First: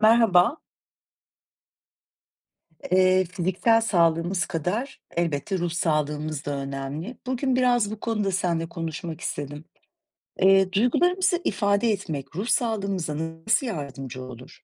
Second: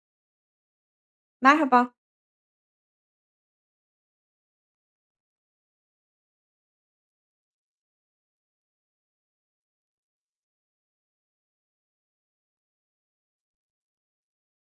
Merhaba. Merhaba. Fiziksel sağlığımız kadar elbette ruh sağlığımız da önemli. Bugün biraz bu konuda seninle konuşmak istedim. Duygularımızı ifade etmek ruh sağlığımıza nasıl yardımcı olur?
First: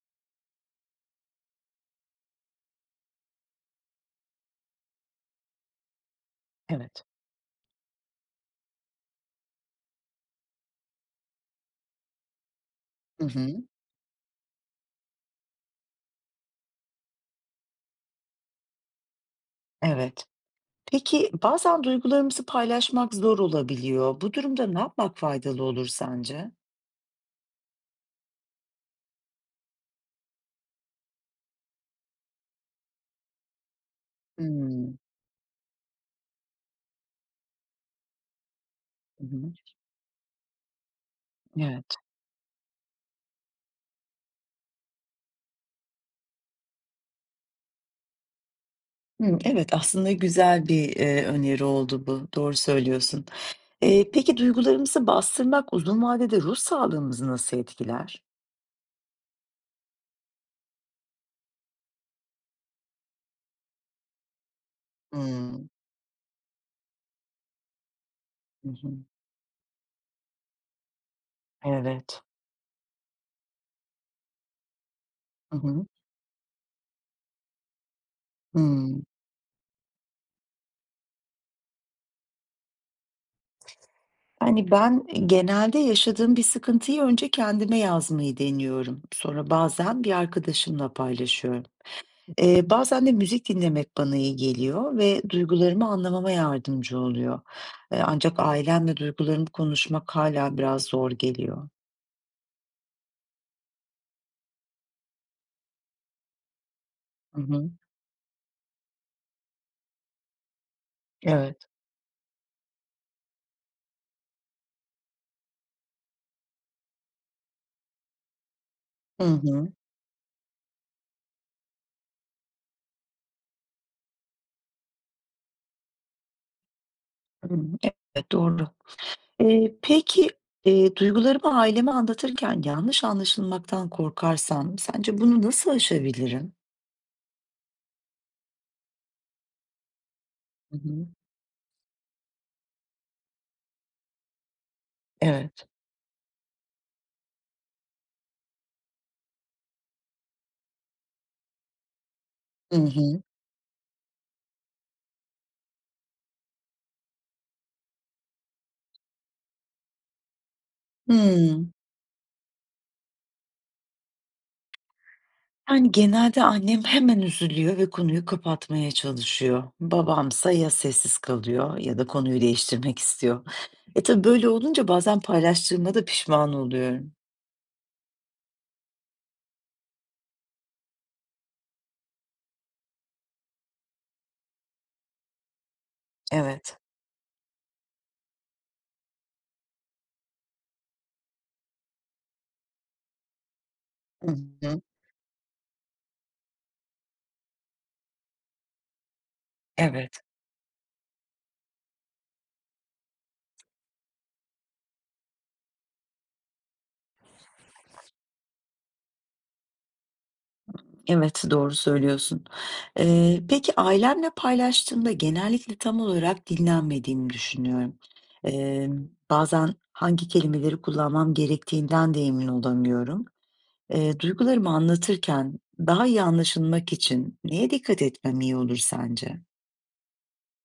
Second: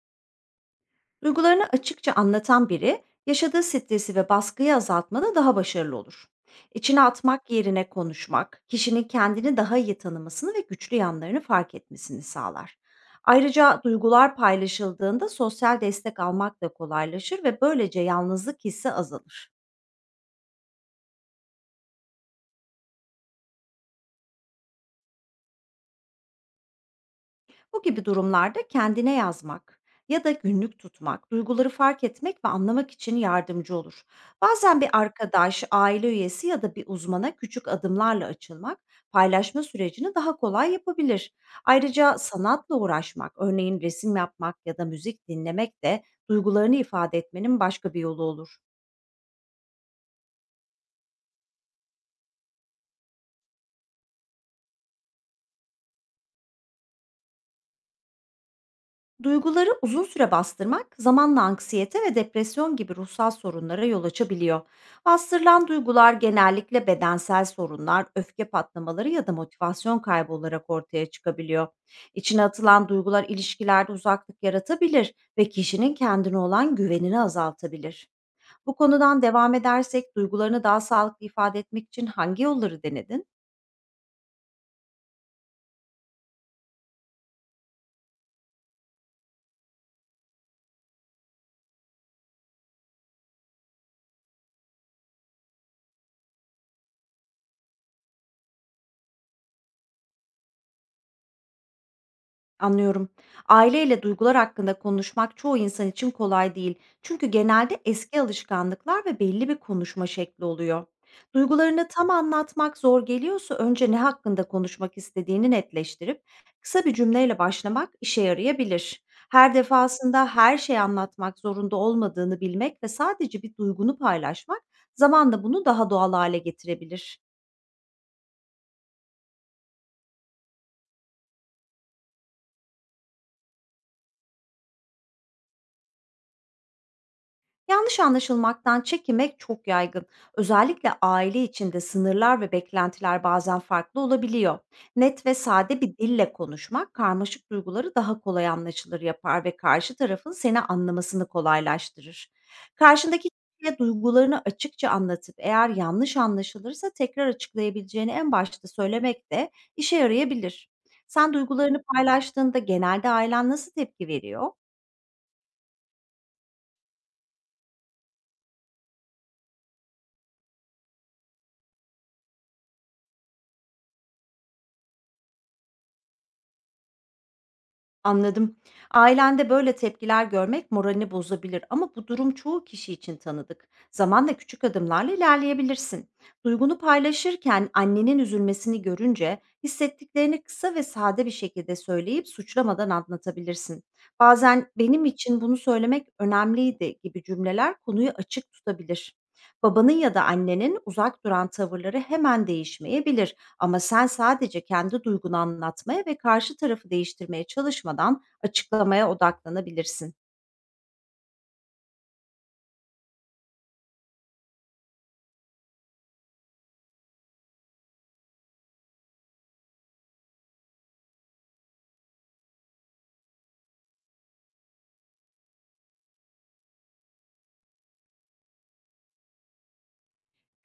Duygularını açıkça anlatan biri, yaşadığı stresi ve baskıyı azaltmada daha başarılı olur. İçine Evet. atmak yerine konuşmak, kişinin kendini daha iyi tanımasını ve güçlü yanlarını fark etmesini sağlar. Hı hı, Ayrıca duygular paylaşıldığında sosyal destek almak da kolaylaşır ve böylece yalnızlık hissi azalır. evet. Peki bazen duygularımızı paylaşmak zor olabiliyor. Bu durumda ne yapmak faydalı olur sence? Bu gibi durumlarda kendine yazmak ya da günlük tutmak, duyguları fark etmek ve anlamak için yardımcı olur. Bazen bir Hmm, arkadaş, aile üyesi ya da bir uzmana küçük adımlarla açılmak, hı hı, paylaşma sürecini daha kolay yapabilir. evet. Ayrıca sanatla uğraşmak, örneğin resim yapmak ya da müzik dinlemek de duygularını ifade etmenin başka bir yolu olur. Hmm, evet aslında güzel bir öneri oldu bu. Doğru söylüyorsun. Peki duygularımızı bastırmak uzun vadede ruh sağlığımızı nasıl etkiler? Duyguları uzun süre bastırmak zamanla anksiyete ve depresyon gibi ruhsal sorunlara yol açabiliyor. Bastırılan Hımm. duygular genellikle bedensel sorunlar, öfke Hı hı. patlamaları ya da motivasyon kaybı olarak ortaya çıkabiliyor. Evet. İçine atılan duygular ilişkilerde uzaklık yaratabilir ve Hı hı. kişinin kendine olan güvenini azaltabilir. Bu Hımm. konudan devam edersek, duygularını daha sağlıklı ifade etmek için hangi yolları denedin? Yani, ben, genelde yaşadığım bir sıkıntıyı önce kendime yazmayı deniyorum. Sonra bazen bir arkadaşımla paylaşıyorum. Bazen de müzik dinlemek bana iyi geliyor ve duygularımı anlamama yardımcı oluyor. Ancak ailemle duygularımı konuşmak hala biraz zor geliyor. Anlıyorum. Aileyle duygular hakkında konuşmak çoğu insan için kolay değil. Çünkü Hı hı. genelde eski alışkanlıklar ve belli bir konuşma şekli oluyor. Evet. Duygularını tam anlatmak zor geliyorsa, önce ne hakkında konuşmak istediğini netleştirip kısa bir cümleyle başlamak işe yarayabilir. Hı Her hı. defasında her şeyi anlatmak zorunda olmadığını bilmek ve sadece bir duygunu paylaşmak zamanla bunu daha doğal hale getirebilir. Hımm. Evet, doğru. Peki, duygularımı aileme anlatırken yanlış anlaşılmaktan korkarsam sence bunu nasıl aşabilirim? Yanlış anlaşılmaktan çekinmek çok yaygın. Hı Özellikle hı. aile içinde sınırlar ve beklentiler bazen farklı olabiliyor. Net ve Evet. sade bir dille konuşmak karmaşık duyguları daha kolay anlaşılır yapar ve karşı tarafın seni anlamasını kolaylaştırır. Hı hı. Karşındaki kişiye duygularını açıkça anlatıp, eğer yanlış anlaşılırsa tekrar açıklayabileceğini en başta söylemek de işe yarayabilir. Sen Hımm. duygularını paylaştığında genelde ailen nasıl tepki veriyor? Yani, genelde annem hemen üzülüyor ve konuyu kapatmaya çalışıyor. Babamsa ya sessiz kalıyor ya da konuyu değiştirmek istiyor. Tabii böyle olunca bazen paylaştığıma da pişman oluyorum. Anladım. Ailende böyle tepkiler görmek moralini bozabilir, ama bu durum çoğu kişi için tanıdık. Zamanla küçük adımlarla ilerleyebilirsin. Evet. Duygunu paylaşırken annenin üzülmesini görünce, hissettiklerini kısa ve sade bir şekilde söyleyip suçlamadan anlatabilirsin. Hı Bazen hı. benim için bunu söylemek önemliydi gibi cümleler konuyu açık tutabilir. Babanın ya Evet. da annenin uzak duran tavırları hemen değişmeyebilir, ama sen sadece kendi duygunu anlatmaya ve karşı tarafı değiştirmeye çalışmadan açıklamaya odaklanabilirsin. Evet, doğru söylüyorsun. Peki ailemle paylaştığımda genellikle tam olarak dinlenmediğimi düşünüyorum. Bazen hangi kelimeleri kullanmam gerektiğinden de emin olamıyorum. Duygularımı anlatırken daha iyi anlaşılmak için neye dikkat etmem iyi olur sence?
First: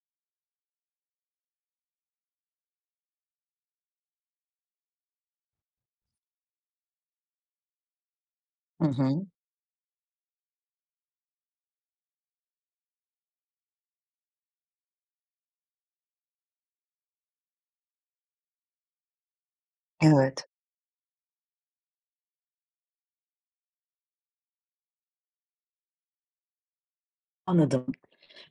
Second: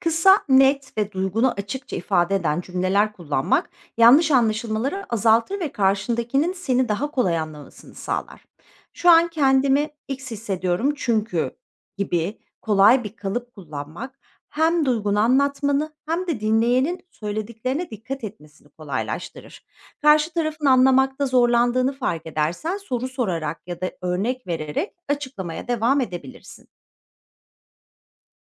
Kısa, net ve duygunu açıkça ifade eden cümleler kullanmak yanlış anlaşılmaları azaltır ve karşındakinin seni daha kolay anlamasını sağlar. Hı Şu hı. an kendimi X hissediyorum çünkü gibi kolay bir kalıp kullanmak, hem duygunu anlatmanı hem de dinleyenin söylediklerine dikkat etmesini kolaylaştırır. Karşı Evet. tarafın anlamakta zorlandığını fark edersen, soru sorarak ya da örnek vererek açıklamaya devam edebilirsin. Anladım.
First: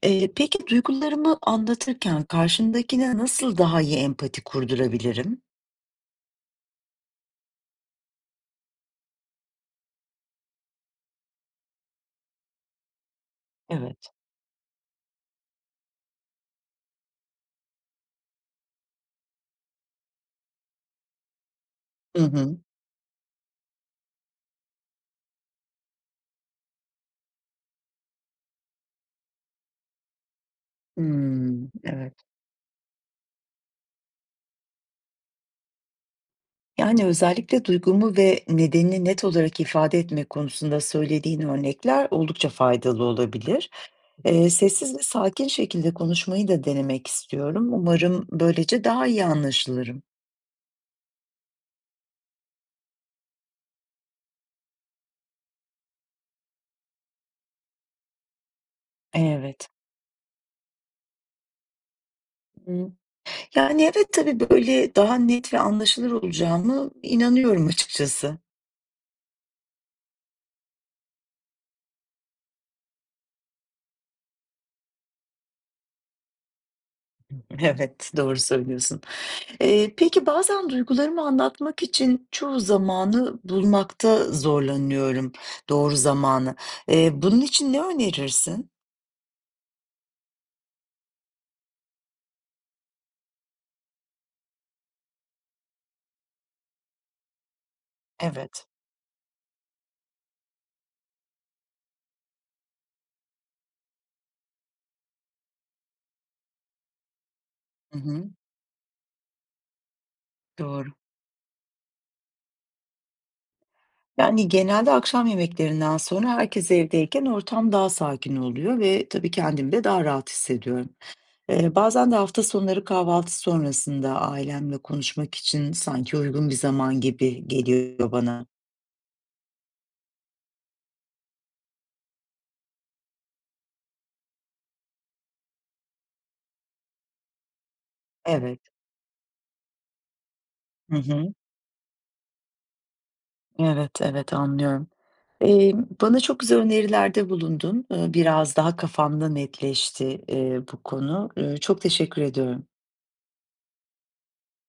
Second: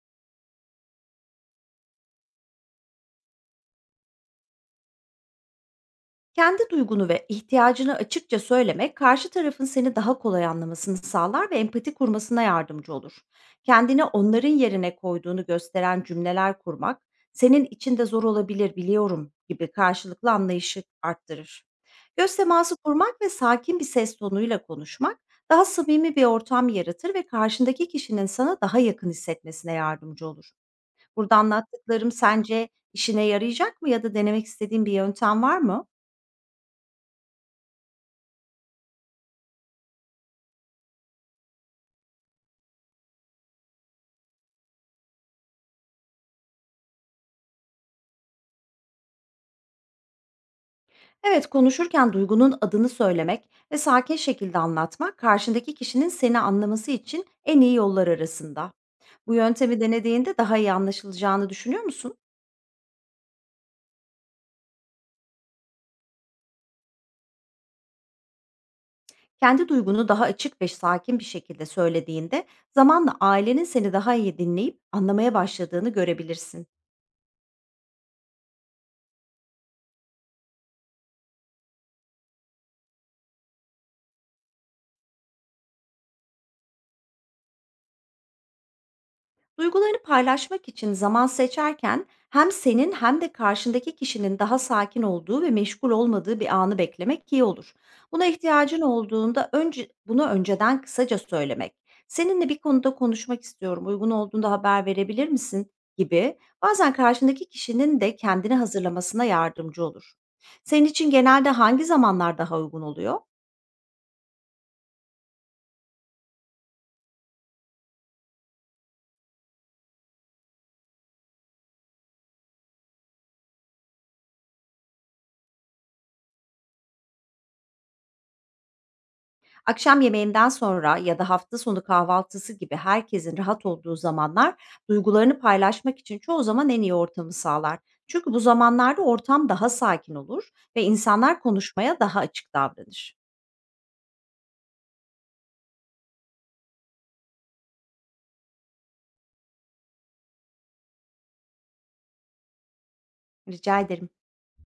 Peki duygularımı anlatırken karşımdakine nasıl daha iyi empati kurdurabilirim? Kendi duygunu ve ihtiyacını açıkça söylemek, karşı tarafın seni daha kolay anlamasını sağlar ve empati kurmasına yardımcı olur. Kendini Evet. onların yerine koyduğunu gösteren cümleler kurmak, senin için de zor olabilir biliyorum gibi, karşılıklı anlayışı arttırır. Hı Göz hı. teması kurmak ve sakin bir ses tonuyla konuşmak, daha samimi bir ortam yaratır ve karşındaki kişinin sana daha yakın hissetmesine yardımcı olur. Burada Hımm. anlattıklarım Evet. sence işine yarayacak mı, ya da denemek istediğin bir yöntem var mı? Yani, özellikle duygumu ve nedenini net olarak ifade etmek konusunda söylediğin örnekler oldukça faydalı olabilir. Sessiz ve sakin şekilde konuşmayı da denemek istiyorum. Umarım böylece daha iyi anlaşılırım. Evet, konuşurken duygunun adını söylemek ve sakin şekilde anlatmak, karşındaki kişinin seni anlaması için en iyi yollar arasında. Bu Evet. yöntemi denediğinde daha iyi anlaşılacağını düşünüyor musun? Imm, yani, evet, tabii, böyle, daha net ve anlaşılır olacağımı inanıyorum açıkçası. Kendi duygunu daha açık ve sakin bir şekilde söylediğinde, zamanla ailenin seni daha iyi dinleyip anlamaya başladığını görebilirsin. Evet, doğru söylüyorsun. Peki bazen duygularımı anlatmak için çoğu zamanı bulmakta zorlanıyorum, doğru zamanı. Bunun için ne önerirsin? Duygularını paylaşmak için zaman seçerken, hem senin hem de karşındaki kişinin daha sakin olduğu ve meşgul olmadığı bir anı beklemek iyi olur. Buna Evet. ihtiyacın olduğunda önce bunu önceden kısaca söylemek, seninle bir konuda konuşmak istiyorum, uygun olduğunda haber verebilir misin gibi, bazen karşındaki Hı kişinin de hı. kendini hazırlamasına yardımcı olur. Senin Doğru. için genelde hangi zamanlar daha uygun oluyor? Yani genelde akşam yemeklerinden sonra herkes evdeyken ortam daha sakin oluyor ve tabii kendimi de daha rahat hissediyorum. Bazen de hafta sonları kahvaltı sonrasında ailemle konuşmak için sanki uygun bir zaman gibi geliyor bana. Akşam yemeğinden sonra ya da hafta sonu kahvaltısı gibi herkesin rahat olduğu zamanlar, duygularını paylaşmak için çoğu zaman en iyi ortamı sağlar. Çünkü bu Evet. zamanlarda ortam daha sakin olur ve Hı hı. insanlar konuşmaya daha açık davranır. Evet, evet anlıyorum. Eee, Bana çok güzel önerilerde bulundun. Biraz daha kafamda netleşti, bu konu. Çok teşekkür ediyorum. Rica ederim.